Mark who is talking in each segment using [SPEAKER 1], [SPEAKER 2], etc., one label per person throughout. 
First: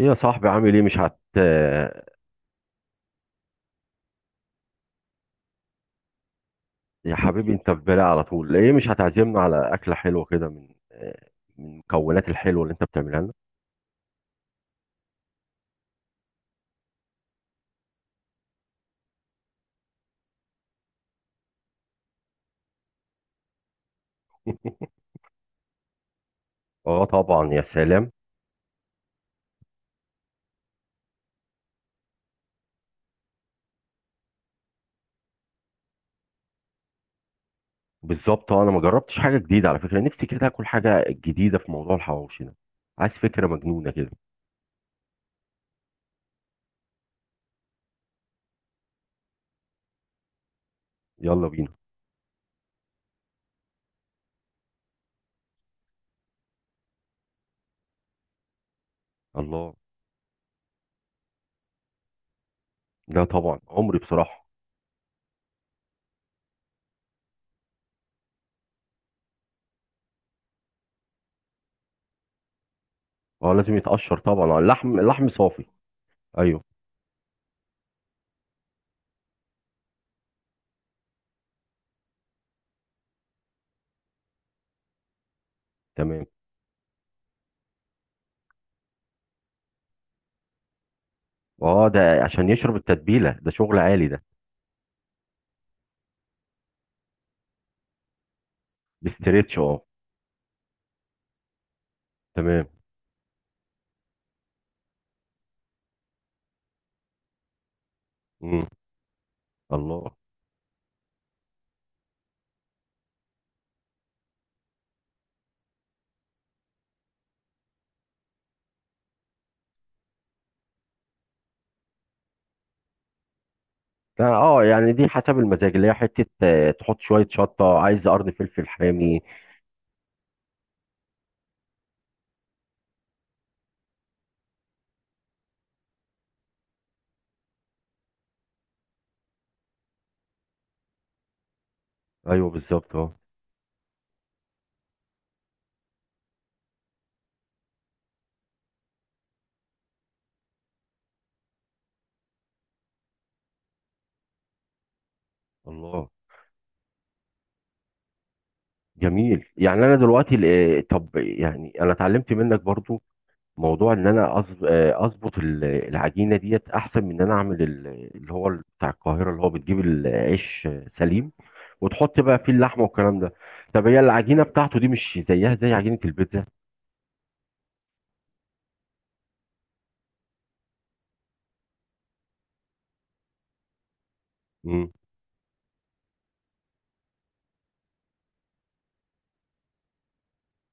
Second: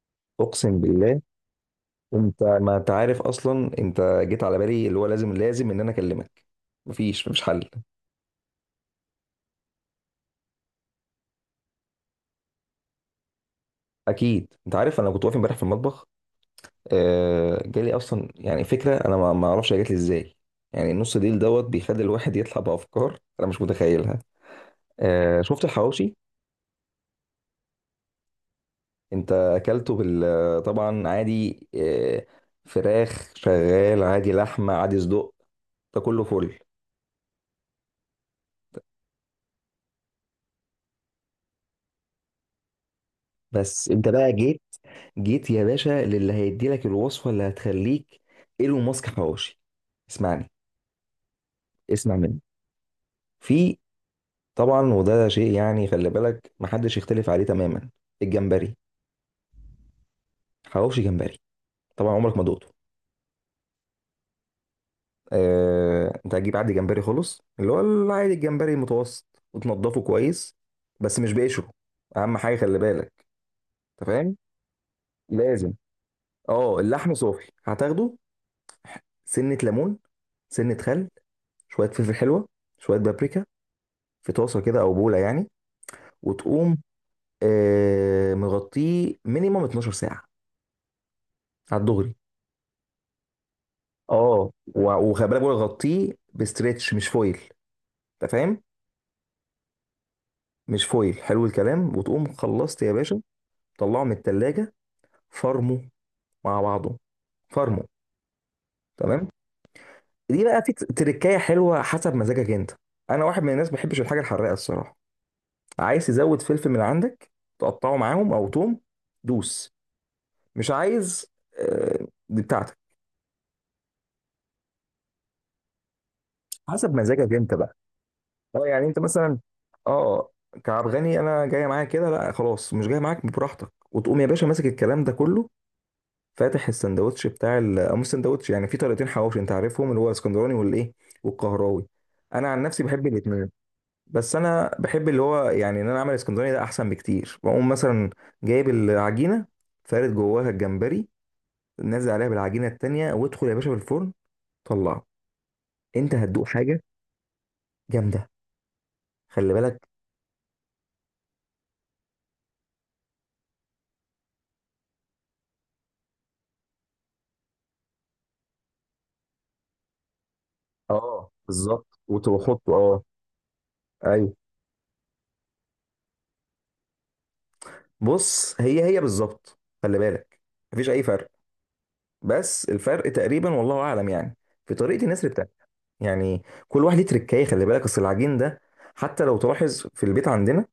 [SPEAKER 1] ايه يا صاحبي، عامل
[SPEAKER 2] اقسم
[SPEAKER 1] ايه؟ مش هت
[SPEAKER 2] بالله. انت ما انت عارف اصلا، انت جيت على بالي اللي هو لازم ان انا اكلمك.
[SPEAKER 1] يا
[SPEAKER 2] مفيش
[SPEAKER 1] حبيبي،
[SPEAKER 2] حل.
[SPEAKER 1] انت في بالي على طول. ليه مش هتعزمنا على اكله حلوه كده من المكونات الحلوه اللي انت بتعملها لنا؟
[SPEAKER 2] اكيد انت عارف، انا كنت واقف امبارح في المطبخ. جالي اصلا يعني فكره، انا ما اعرفش هي جات لي ازاي. يعني النص ديل دوت بيخلي الواحد يطلع بافكار انا مش متخيلها. شفت الحواوشي؟
[SPEAKER 1] اه، طبعا، يا سلام.
[SPEAKER 2] انت اكلته بال طبعا عادي فراخ شغال عادي، لحمه عادي، صدق، ده كله فل.
[SPEAKER 1] بالظبط، انا ما جربتش حاجه جديده. على فكره نفسي كده اكل حاجه جديده في موضوع الحواوشي ده. عايز فكره
[SPEAKER 2] بس
[SPEAKER 1] مجنونه
[SPEAKER 2] انت
[SPEAKER 1] كده.
[SPEAKER 2] بقى جيت، يا باشا، للي هيدي لك الوصفه اللي هتخليك ايلون ماسك حواوشي. اسمعني،
[SPEAKER 1] يلا بينا.
[SPEAKER 2] اسمع مني. في، طبعا وده شيء يعني خلي بالك محدش يختلف عليه تماما، الجمبري.
[SPEAKER 1] الله.
[SPEAKER 2] حواوشي جمبري. طبعا عمرك ما دقته.
[SPEAKER 1] لا طبعا، عمري، بصراحه.
[SPEAKER 2] انت هتجيب عادي جمبري، خلص، اللي هو العادي، الجمبري المتوسط، وتنضفه كويس، بس مش بقشره، اهم حاجه خلي بالك.
[SPEAKER 1] اه، لازم
[SPEAKER 2] انت
[SPEAKER 1] يتقشر
[SPEAKER 2] فاهم؟
[SPEAKER 1] طبعا. اه، اللحم اللحم صافي.
[SPEAKER 2] لازم.
[SPEAKER 1] ايوه.
[SPEAKER 2] اه اللحم صافي هتاخده. سنه ليمون، سنه خل، شويه فلفل حلوه، شويه بابريكا، في طاسه كده او بوله يعني،
[SPEAKER 1] تمام.
[SPEAKER 2] وتقوم مغطيه مينيمم 12 ساعه على
[SPEAKER 1] اه، ده
[SPEAKER 2] الدغري.
[SPEAKER 1] عشان يشرب التتبيله، ده شغل عالي ده.
[SPEAKER 2] وخلي بالك، بقول لك غطيه بستريتش مش فويل. انت فاهم؟
[SPEAKER 1] بستريتش، اه.
[SPEAKER 2] مش فويل، حلو الكلام، وتقوم
[SPEAKER 1] تمام.
[SPEAKER 2] خلصت يا باشا. طلعه من التلاجة، فرمه مع بعضه، فرمه.
[SPEAKER 1] امم.
[SPEAKER 2] تمام.
[SPEAKER 1] الله.
[SPEAKER 2] دي بقى في تركايه حلوه حسب مزاجك انت. انا واحد من الناس ما بحبش الحاجه الحراقه الصراحه. عايز تزود فلفل من عندك، تقطعه معاهم او توم، دوس. مش عايز، دي بتاعتك،
[SPEAKER 1] اه، يعني دي حسب المزاج، اللي هي حتة
[SPEAKER 2] حسب
[SPEAKER 1] تحط شوية
[SPEAKER 2] مزاجك انت بقى.
[SPEAKER 1] شطة، عايز قرن
[SPEAKER 2] اه
[SPEAKER 1] فلفل
[SPEAKER 2] يعني انت
[SPEAKER 1] حامي.
[SPEAKER 2] مثلا، اه كعب غني، انا جاي معاك كده، لا خلاص مش جاي معاك، براحتك، وتقوم يا باشا ماسك الكلام ده كله، فاتح السندوتش او مش سندوتش، يعني في طريقتين حواوشي انت عارفهم، اللي هو اسكندراني والايه، والقهراوي. انا
[SPEAKER 1] ايوه،
[SPEAKER 2] عن نفسي
[SPEAKER 1] بالظبط،
[SPEAKER 2] بحب
[SPEAKER 1] اه.
[SPEAKER 2] الاثنين، بس انا بحب اللي هو يعني ان انا اعمل اسكندراني، ده احسن بكتير. بقوم مثلا جايب العجينه، فارد جواها الجمبري، نازل عليها بالعجينه التانيه، وادخل يا باشا في الفرن. طلعه،
[SPEAKER 1] الله.
[SPEAKER 2] انت هتدوق حاجه جامده،
[SPEAKER 1] جميل.
[SPEAKER 2] خلي
[SPEAKER 1] يعني
[SPEAKER 2] بالك.
[SPEAKER 1] انا دلوقتي طب يعني انا اتعلمت منك برضو موضوع ان انا اظبط العجينة ديت احسن من ان انا اعمل اللي هو بتاع القاهرة، اللي هو بتجيب العيش
[SPEAKER 2] اه
[SPEAKER 1] سليم،
[SPEAKER 2] بالظبط،
[SPEAKER 1] وتحط بقى فيه
[SPEAKER 2] وحطه
[SPEAKER 1] اللحمة والكلام ده. طب هي
[SPEAKER 2] ايوه،
[SPEAKER 1] العجينة بتاعته دي مش زيها زي عجينة البيتزا؟
[SPEAKER 2] بص، هي هي بالظبط، خلي بالك، مفيش اي فرق. بس الفرق تقريبا، والله اعلم يعني، في
[SPEAKER 1] مم.
[SPEAKER 2] طريقه النسر بتاعتك، يعني كل واحد ليه تركايه. خلي بالك، اصل العجين ده، حتى لو تلاحظ في البيت عندنا،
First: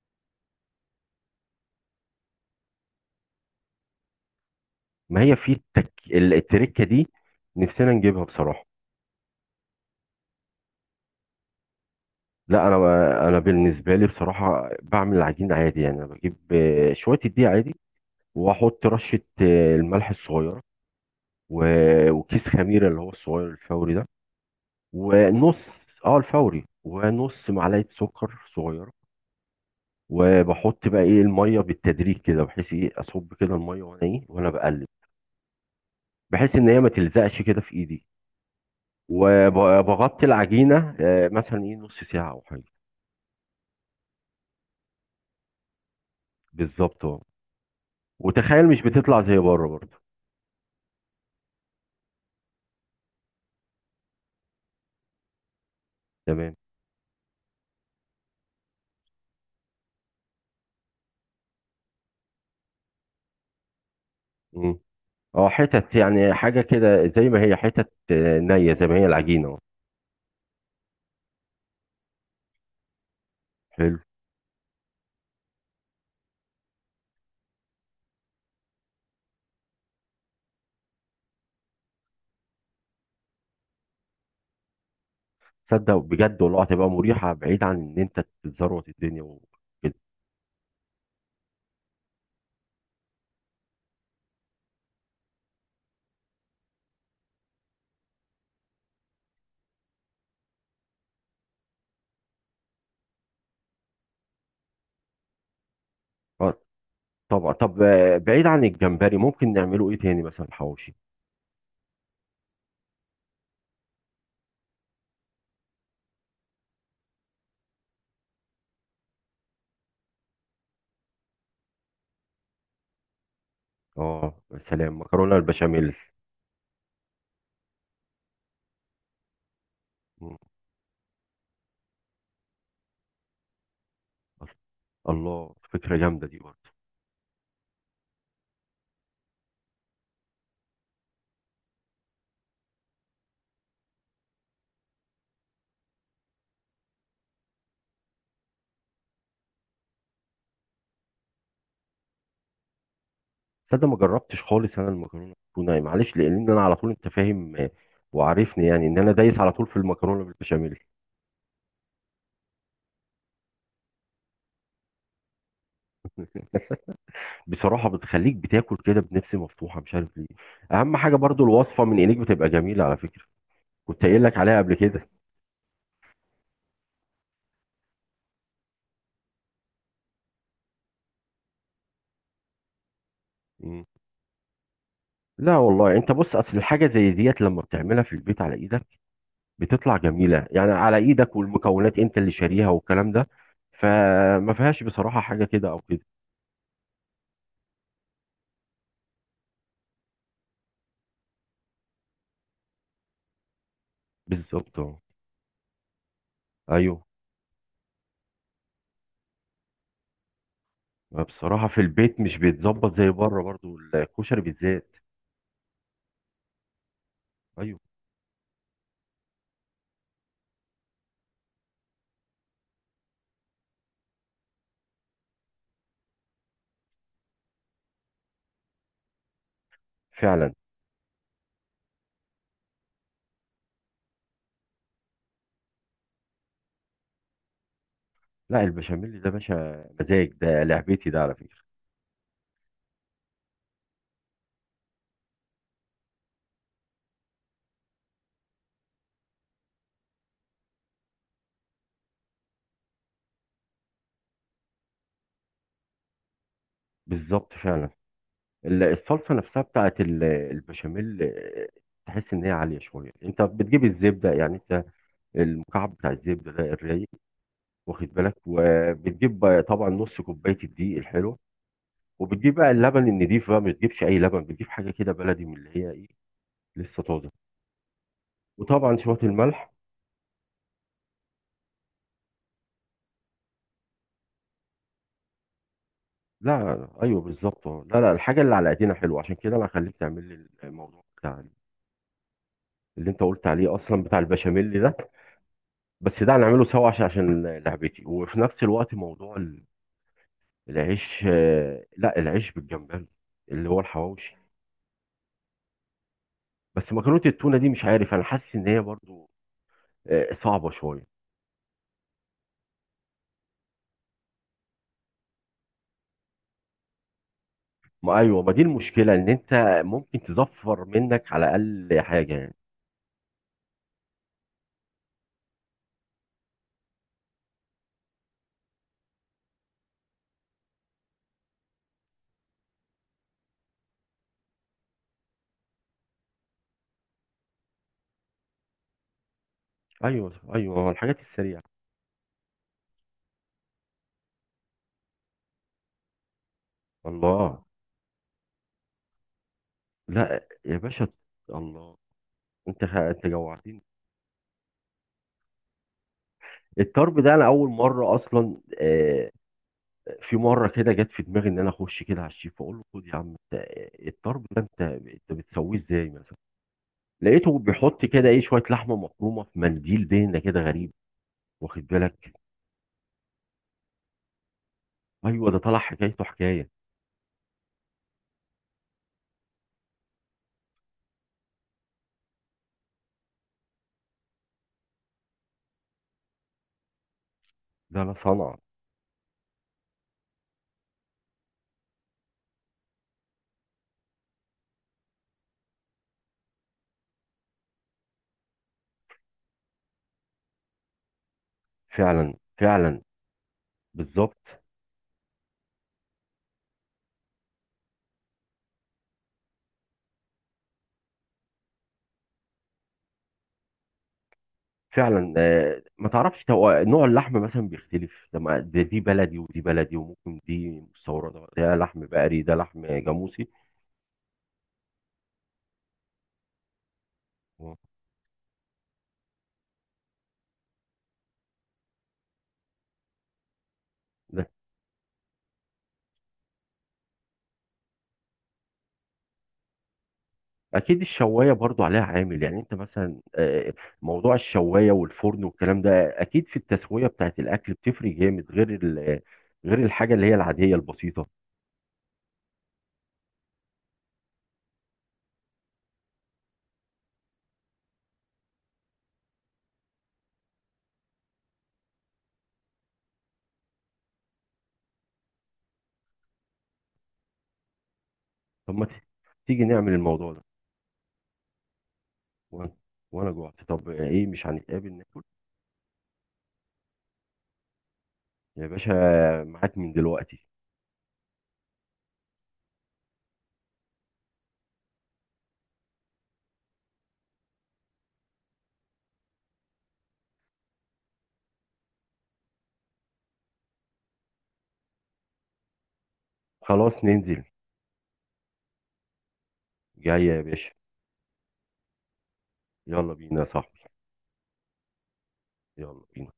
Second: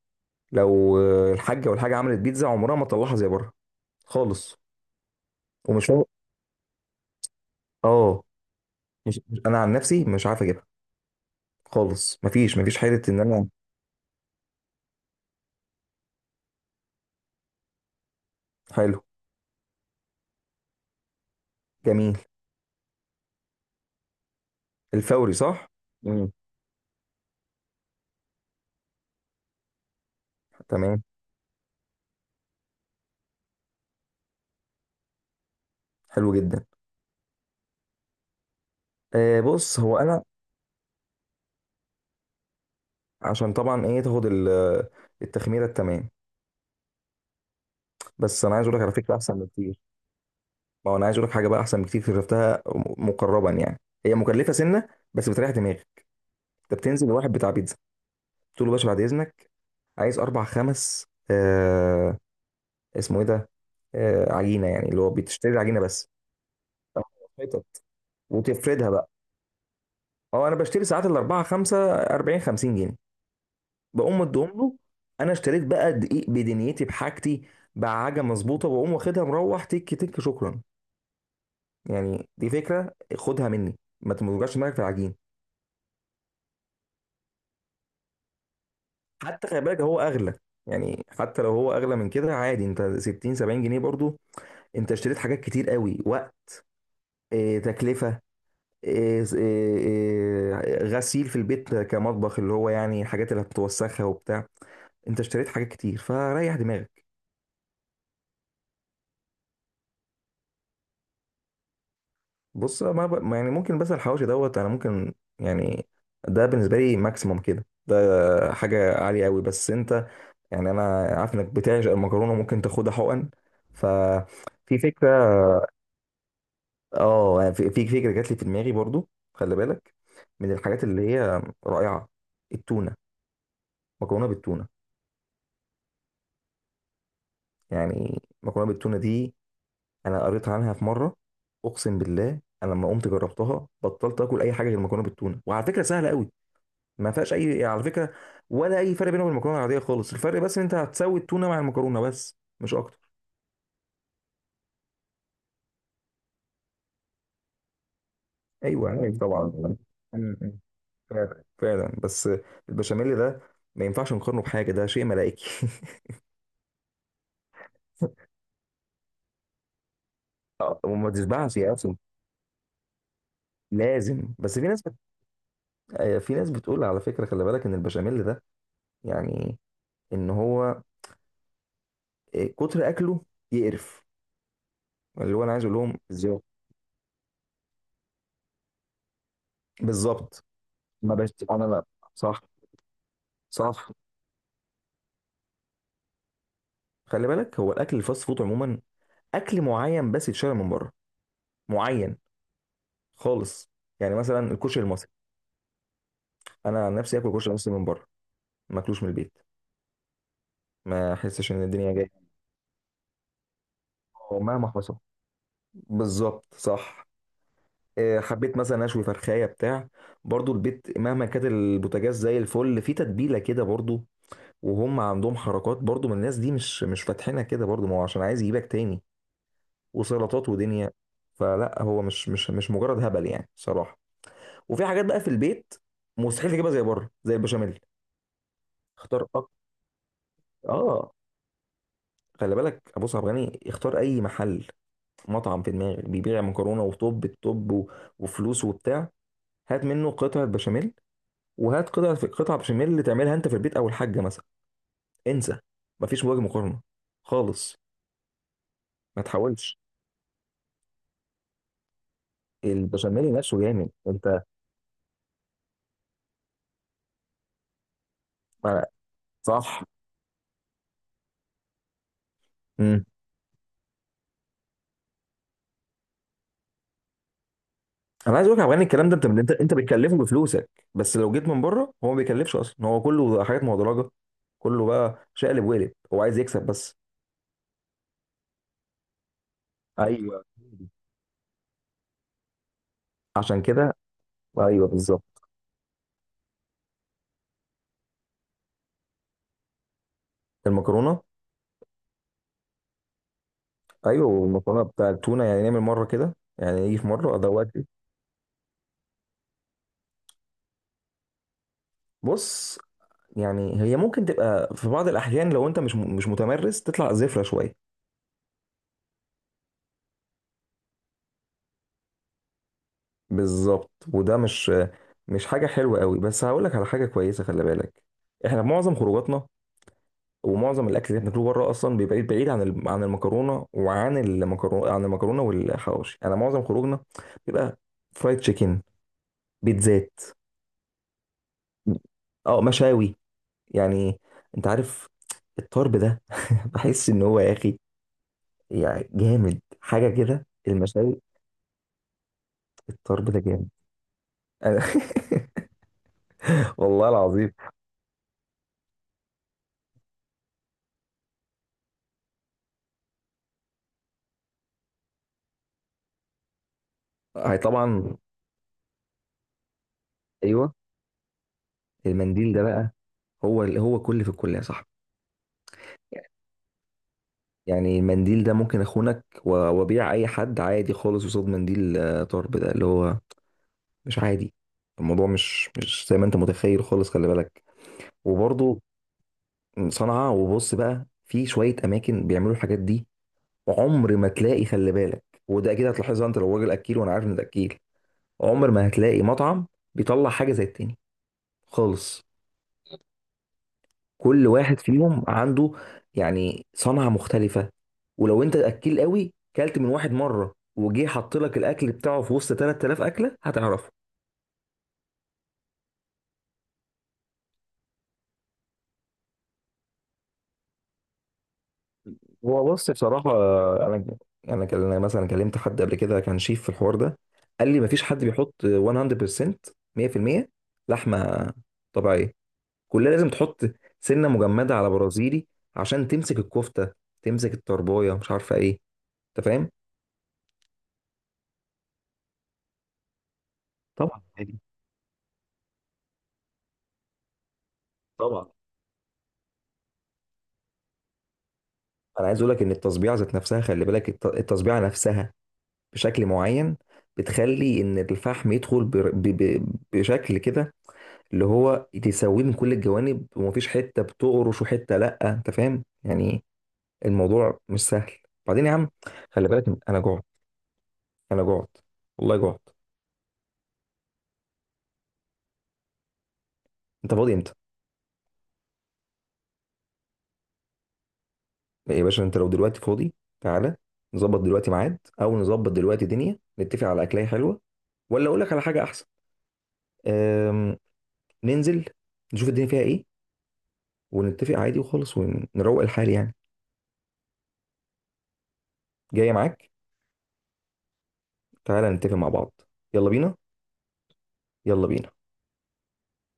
[SPEAKER 2] لو الحاجه، والحاجه عملت بيتزا عمرها ما تطلعها زي بره خالص.
[SPEAKER 1] ما هي في
[SPEAKER 2] ومش هو-
[SPEAKER 1] التركة دي، نفسنا نجيبها
[SPEAKER 2] اه
[SPEAKER 1] بصراحة.
[SPEAKER 2] مش مش- انا عن نفسي مش عارف اجيبها خالص. مفيش
[SPEAKER 1] لا، انا
[SPEAKER 2] مفيش حاله ان
[SPEAKER 1] انا
[SPEAKER 2] انا...
[SPEAKER 1] بالنسبه لي بصراحه بعمل العجين عادي. يعني انا بجيب شويه الدقيق عادي، واحط
[SPEAKER 2] حلو.
[SPEAKER 1] رشه الملح الصغيره، و-
[SPEAKER 2] جميل.
[SPEAKER 1] وكيس خميره اللي هو الصغير الفوري ده،
[SPEAKER 2] الفوري،
[SPEAKER 1] ونص.
[SPEAKER 2] صح.
[SPEAKER 1] اه،
[SPEAKER 2] امم.
[SPEAKER 1] الفوري، ونص معلقه سكر صغيره. وبحط بقى
[SPEAKER 2] تمام.
[SPEAKER 1] ايه الميه بالتدريج كده، بحيث ايه اصب كده الميه وانا ايه وانا بقلب،
[SPEAKER 2] حلو
[SPEAKER 1] بحيث
[SPEAKER 2] جدا.
[SPEAKER 1] ان هي ما تلزقش كده في ايدي.
[SPEAKER 2] بص، هو انا،
[SPEAKER 1] وبغطي العجينه مثلا ايه نص ساعه او حاجه.
[SPEAKER 2] عشان طبعا ايه تاخد التخميره التمام.
[SPEAKER 1] بالظبط، اه.
[SPEAKER 2] بس انا
[SPEAKER 1] وتخيل
[SPEAKER 2] عايز اقول
[SPEAKER 1] مش
[SPEAKER 2] لك، على فكره
[SPEAKER 1] بتطلع زي
[SPEAKER 2] احسن
[SPEAKER 1] بره
[SPEAKER 2] بكتير.
[SPEAKER 1] برضه.
[SPEAKER 2] ما هو انا عايز اقول لك حاجه بقى، احسن بكتير، شفتها مقربا يعني. هي مكلفه سنه، بس بتريح دماغي.
[SPEAKER 1] تمام.
[SPEAKER 2] انت بتنزل لواحد بتاع بيتزا، تقول له باشا بعد اذنك عايز اربع خمس اسمه ايه ده، عجينه،
[SPEAKER 1] مم.
[SPEAKER 2] يعني اللي هو
[SPEAKER 1] اه،
[SPEAKER 2] بتشتري العجينه
[SPEAKER 1] حتت،
[SPEAKER 2] بس.
[SPEAKER 1] يعني حاجة كده زي ما هي،
[SPEAKER 2] حتت،
[SPEAKER 1] حتت نية، زي
[SPEAKER 2] وتفردها
[SPEAKER 1] ما هي
[SPEAKER 2] بقى.
[SPEAKER 1] العجينة اهو.
[SPEAKER 2] اه انا بشتري ساعات الاربعه خمسه 40 50 جنيه،
[SPEAKER 1] حلو.
[SPEAKER 2] بقوم مديهم له. انا اشتريت بقى دقيق بدنيتي، بحاجتي، بعجة مظبوطه، بقوم واخدها مروح تك تك شكرا. يعني دي فكره خدها مني، ما توجعش دماغك في العجين.
[SPEAKER 1] تصدق بجد، والله هتبقى مريحة، بعيد عن ان انت تتزروت الدنيا
[SPEAKER 2] حتى خلي بالك
[SPEAKER 1] وكده.
[SPEAKER 2] هو اغلى، يعني حتى لو هو اغلى من كده عادي، انت 60 70 جنيه برضو، انت اشتريت حاجات كتير قوي، وقت. اه تكلفه. غسيل في البيت كمطبخ، اللي هو يعني الحاجات اللي هتوسخها وبتاع. انت اشتريت حاجات كتير، فريح
[SPEAKER 1] اه،
[SPEAKER 2] دماغك.
[SPEAKER 1] طبعا. طب بعيد عن الجمبري، ممكن نعمله ايه تاني؟ مثلا حواوشي.
[SPEAKER 2] بص، ما يعني ممكن، بس الحواوشي دوت انا ممكن يعني، ده بالنسبه لي ماكسيموم كده، ده حاجه عاليه قوي. بس انت، يعني انا عارف انك بتعشق المكرونه، ممكن تاخدها حقن،
[SPEAKER 1] اه يا
[SPEAKER 2] ففي
[SPEAKER 1] سلام،
[SPEAKER 2] فكره.
[SPEAKER 1] مكرونة البشاميل.
[SPEAKER 2] اه يعني في فكره جات لي في دماغي برضو، خلي بالك،
[SPEAKER 1] مم.
[SPEAKER 2] من الحاجات اللي هي رائعه، التونه، مكرونه بالتونه.
[SPEAKER 1] الله، فكرة جامدة دي برضه.
[SPEAKER 2] يعني مكرونه بالتونه دي، انا قريت عنها في مره، اقسم بالله، انا لما قمت جربتها بطلت اكل اي حاجه غير مكرونه بالتونه. وعلى فكره سهله قوي، ما فيهاش اي يعني، على فكره ولا اي فرق بينها وبين المكرونه العاديه خالص. الفرق بس ان انت هتسوي التونه مع المكرونه بس، مش اكتر.
[SPEAKER 1] تصدق ما جربتش خالص انا المكرونة بالتونة، معلش، لان انا على طول انت فاهم، وعارفني، يعني
[SPEAKER 2] ايوه،
[SPEAKER 1] ان انا
[SPEAKER 2] ايوه
[SPEAKER 1] دايس
[SPEAKER 2] طبعا
[SPEAKER 1] على طول في
[SPEAKER 2] م-
[SPEAKER 1] المكرونة
[SPEAKER 2] م.
[SPEAKER 1] بالبشاميل.
[SPEAKER 2] فعلا فعلا، بس البشاميل ده ما ينفعش نقارنه بحاجه، ده شيء ملائكي.
[SPEAKER 1] بصراحة بتخليك بتاكل كده بنفس مفتوحة، مش عارف ليه. أهم
[SPEAKER 2] وما
[SPEAKER 1] حاجة برضو
[SPEAKER 2] تشبعش يا
[SPEAKER 1] الوصفة
[SPEAKER 2] اصلا.
[SPEAKER 1] من إيديك بتبقى جميلة على فكرة. كنت قايل
[SPEAKER 2] لازم.
[SPEAKER 1] لك عليها
[SPEAKER 2] بس
[SPEAKER 1] قبل كده.
[SPEAKER 2] في ناس بتقول على فكره، خلي بالك، ان البشاميل ده يعني، ان هو كتر اكله
[SPEAKER 1] مم.
[SPEAKER 2] يقرف. اللي هو انا
[SPEAKER 1] لا
[SPEAKER 2] عايز اقول لهم
[SPEAKER 1] والله، أنت بص،
[SPEAKER 2] ازاي؟
[SPEAKER 1] أصل الحاجة زي ديت لما بتعملها في البيت على إيدك بتطلع
[SPEAKER 2] بالظبط.
[SPEAKER 1] جميلة. يعني على
[SPEAKER 2] ما بش
[SPEAKER 1] إيدك،
[SPEAKER 2] انا، لا.
[SPEAKER 1] والمكونات أنت اللي
[SPEAKER 2] صح،
[SPEAKER 1] شاريها والكلام ده،
[SPEAKER 2] صح.
[SPEAKER 1] فما فيهاش بصراحة حاجة كده أو كده.
[SPEAKER 2] خلي بالك، هو الاكل الفاست فود عموما اكل معين، بس يتشرب من بره، معين خالص. يعني مثلا
[SPEAKER 1] بالظبط،
[SPEAKER 2] الكشري
[SPEAKER 1] أه.
[SPEAKER 2] المصري، انا عن
[SPEAKER 1] أيوه.
[SPEAKER 2] نفسي اكل كشري مصري من بره، ما اكلوش من البيت، ما احسش ان
[SPEAKER 1] بصراحة في
[SPEAKER 2] الدنيا
[SPEAKER 1] البيت
[SPEAKER 2] جايه،
[SPEAKER 1] مش بيتظبط زي بره برضو الكشري
[SPEAKER 2] ومهما
[SPEAKER 1] بالذات.
[SPEAKER 2] حصل. بالظبط، صح.
[SPEAKER 1] أيوه،
[SPEAKER 2] حبيت مثلا اشوي فرخايه بتاع، برضو البيت، مهما كانت البوتاجاز زي الفل، في تتبيله كده برضو، وهم عندهم حركات برضو من الناس دي، مش فاتحينها كده برضو، ما هو عشان عايز يجيبك تاني، وسلطات
[SPEAKER 1] فعلا.
[SPEAKER 2] ودنيا. فلا، هو مش مجرد هبل يعني، صراحه. وفي حاجات بقى في البيت مستحيل تجيبها زي بره، زي البشاميل.
[SPEAKER 1] لا، البشاميل
[SPEAKER 2] اختار
[SPEAKER 1] ده
[SPEAKER 2] أك...
[SPEAKER 1] باشا مزاج، ده لعبتي
[SPEAKER 2] اه
[SPEAKER 1] ده على فكرة.
[SPEAKER 2] خلي بالك، ابو صعب غني، اختار اي محل، مطعم في دماغك بيبيع مكرونه وطب الطب وفلوس وبتاع، هات منه قطعه بشاميل، وهات قطعه بشاميل اللي تعملها انت في البيت او الحاجه مثلا. انسى، مفيش وجه مقارنه
[SPEAKER 1] بالظبط،
[SPEAKER 2] خالص.
[SPEAKER 1] فعلا.
[SPEAKER 2] ما
[SPEAKER 1] الصلصه نفسها
[SPEAKER 2] تحاولش.
[SPEAKER 1] بتاعت البشاميل، تحس ان هي عاليه شويه.
[SPEAKER 2] البشاميل
[SPEAKER 1] انت
[SPEAKER 2] نفسه
[SPEAKER 1] بتجيب
[SPEAKER 2] جامد
[SPEAKER 1] الزبده،
[SPEAKER 2] انت
[SPEAKER 1] يعني انت المكعب بتاع الزبده ده الرايق، واخد بالك.
[SPEAKER 2] ما-
[SPEAKER 1] وبتجيب بقى
[SPEAKER 2] صح.
[SPEAKER 1] طبعا نص كوبايه الدقيق الحلوه. وبتجيب بقى
[SPEAKER 2] امم.
[SPEAKER 1] اللبن النضيف بقى، ما بتجيبش اي لبن، بتجيب حاجه كده بلدي من اللي هي ايه، لسه طازه.
[SPEAKER 2] انا عايز اقول لك يا عبد الغني،
[SPEAKER 1] وطبعا
[SPEAKER 2] الكلام ده
[SPEAKER 1] شويه
[SPEAKER 2] انت
[SPEAKER 1] الملح.
[SPEAKER 2] بتكلفه بفلوسك، بس لو جيت من بره هو ما بيكلفش اصلا، هو كله حاجات مهدرجه، كله بقى شقلب وقلب، هو عايز يكسب
[SPEAKER 1] لا،
[SPEAKER 2] بس.
[SPEAKER 1] ايوه، بالظبط. لا، لا، الحاجه اللي على ايدينا حلوه. عشان كده انا هخليك تعمل
[SPEAKER 2] ايوه
[SPEAKER 1] لي الموضوع بتاع اللي انت قلت
[SPEAKER 2] عشان
[SPEAKER 1] عليه
[SPEAKER 2] كده،
[SPEAKER 1] اصلا، بتاع البشاميل
[SPEAKER 2] ايوه
[SPEAKER 1] ده.
[SPEAKER 2] بالظبط.
[SPEAKER 1] بس ده هنعمله سوا، عشان لعبتي، وفي نفس الوقت موضوع
[SPEAKER 2] المكرونه.
[SPEAKER 1] العيش. لا، العيش بالجمبري، اللي هو
[SPEAKER 2] ايوه
[SPEAKER 1] الحواوشي.
[SPEAKER 2] والمكرونه بتاع التونه، يعني نعمل مره كده، يعني
[SPEAKER 1] بس
[SPEAKER 2] يجي في
[SPEAKER 1] مكرونه
[SPEAKER 2] مره
[SPEAKER 1] التونه
[SPEAKER 2] ادوات.
[SPEAKER 1] دي مش عارف، انا حاسس ان هي برضو صعبه شويه.
[SPEAKER 2] بص، يعني هي ممكن تبقى في بعض الاحيان، لو انت مش متمرس، تطلع زفره شويه.
[SPEAKER 1] ما ايوه، ما دي المشكله، ان انت ممكن تزفر منك على الاقل حاجه يعني.
[SPEAKER 2] بالظبط، وده مش حاجه حلوه قوي، بس هقول لك على حاجه كويسه. خلي بالك، احنا معظم خروجاتنا ومعظم الاكل اللي احنا بناكله بره، اصلا بيبقى بعيد، بعيد عن المكرونه، وعن المكرونه عن المكرونه والحواوشي. انا معظم خروجنا بيبقى فرايد تشيكن، بيتزات،
[SPEAKER 1] ايوه، ايوه، الحاجات السريعه.
[SPEAKER 2] اه مشاوي، يعني انت عارف الطرب ده. بحس ان هو يا
[SPEAKER 1] الله.
[SPEAKER 2] اخي يعني جامد حاجه كده،
[SPEAKER 1] لا يا باشا.
[SPEAKER 2] المشاوي،
[SPEAKER 1] الله. انت
[SPEAKER 2] الطرب ده جامد.
[SPEAKER 1] جوعتني.
[SPEAKER 2] أنا... والله
[SPEAKER 1] الطرب ده انا
[SPEAKER 2] العظيم.
[SPEAKER 1] اول مره اصلا. في مره كده جت في دماغي ان انا اخش كده على الشيف، اقول له خد يا عم انت، الطرب ده، انت بتسويه ازاي مثلا؟
[SPEAKER 2] هي
[SPEAKER 1] لقيته بيحط
[SPEAKER 2] طبعا،
[SPEAKER 1] كده ايه شويه لحمه مفرومه في منديل دهنه كده
[SPEAKER 2] ايوه.
[SPEAKER 1] غريب، واخد بالك.
[SPEAKER 2] المنديل ده بقى، هو هو كل في الكل يا صاحبي.
[SPEAKER 1] ايوه، ده طلع حكايته حكايه.
[SPEAKER 2] يعني المنديل ده ممكن اخونك وابيع اي حد عادي خالص قصاد منديل، طرب ده، اللي هو مش عادي. الموضوع مش زي ما انت متخيل خالص. خلي بالك،
[SPEAKER 1] ده لا صنع.
[SPEAKER 2] وبرضه صنعاء. وبص بقى، في شويه اماكن بيعملوا الحاجات دي، عمر ما تلاقي. خلي بالك، وده اكيد هتلاحظها انت لو راجل اكيل، وانا عارف ان ده اكيل، عمر ما هتلاقي مطعم بيطلع حاجه زي التاني خالص.
[SPEAKER 1] فعلا، فعلا، بالظبط،
[SPEAKER 2] كل واحد فيهم عنده يعني صنعه مختلفه. ولو انت اكيل قوي، كلت من واحد مره وجه حط لك الاكل بتاعه في وسط 3000 اكله، هتعرفه.
[SPEAKER 1] فعلا. آه، ما تعرفش نوع اللحم مثلا بيختلف. ده ما- ده دي بلدي، ودي بلدي، وممكن دي مستورده، ده لحم بقري، ده
[SPEAKER 2] هو
[SPEAKER 1] لحم
[SPEAKER 2] بص بصراحه،
[SPEAKER 1] جاموسي.
[SPEAKER 2] انا أنا مثلا كلمت حد قبل كده، كان شيف في الحوار ده، قال لي مفيش حد بيحط 100%، 100% لحمه طبيعيه، كلها لازم تحط سنه مجمده على برازيلي، عشان تمسك الكفته، تمسك الطربايه، مش عارفه ايه. انت فاهم؟
[SPEAKER 1] اكيد الشوايه برضو عليها عامل، يعني انت مثلا
[SPEAKER 2] طبعا
[SPEAKER 1] موضوع
[SPEAKER 2] عادي،
[SPEAKER 1] الشوايه والفرن والكلام ده اكيد في التسويه بتاعت الاكل بتفرق
[SPEAKER 2] طبعا.
[SPEAKER 1] جامد، غير غير الحاجه اللي هي العاديه البسيطه.
[SPEAKER 2] انا عايز اقول لك، ان التصبيعه ذات نفسها، خلي بالك، التصبيعه نفسها بشكل معين، بتخلي ان الفحم يدخل بشكل كده، اللي هو تسويه من كل الجوانب، ومفيش حته بتقرش وحته لا، انت فاهم يعني. الموضوع مش سهل. بعدين يا
[SPEAKER 1] طب ما
[SPEAKER 2] عم، خلي بالك،
[SPEAKER 1] تيجي نعمل
[SPEAKER 2] انا جعت،
[SPEAKER 1] الموضوع ده؟
[SPEAKER 2] انا جعت، والله جعت.
[SPEAKER 1] وانا وانا جوعت. طب ايه، مش هنتقابل ناكل؟
[SPEAKER 2] انت فاضي امتى
[SPEAKER 1] يا باشا، معاك من دلوقتي.
[SPEAKER 2] يا باشا؟ انت لو دلوقتي فاضي تعالى، نظبط دلوقتي ميعاد، او نظبط دلوقتي دنيا، نتفق على اكلاية حلوة. ولا اقول لك على حاجة احسن، أم... ننزل نشوف الدنيا فيها ايه، ونتفق عادي وخالص، ونروق الحال يعني.
[SPEAKER 1] خلاص ننزل.
[SPEAKER 2] جاية معاك.
[SPEAKER 1] جاي يا باشا.
[SPEAKER 2] تعالى نتفق مع بعض. يلا
[SPEAKER 1] يلا
[SPEAKER 2] بينا،
[SPEAKER 1] بينا يا صاحبي.
[SPEAKER 2] يلا بينا.
[SPEAKER 1] يلا بينا.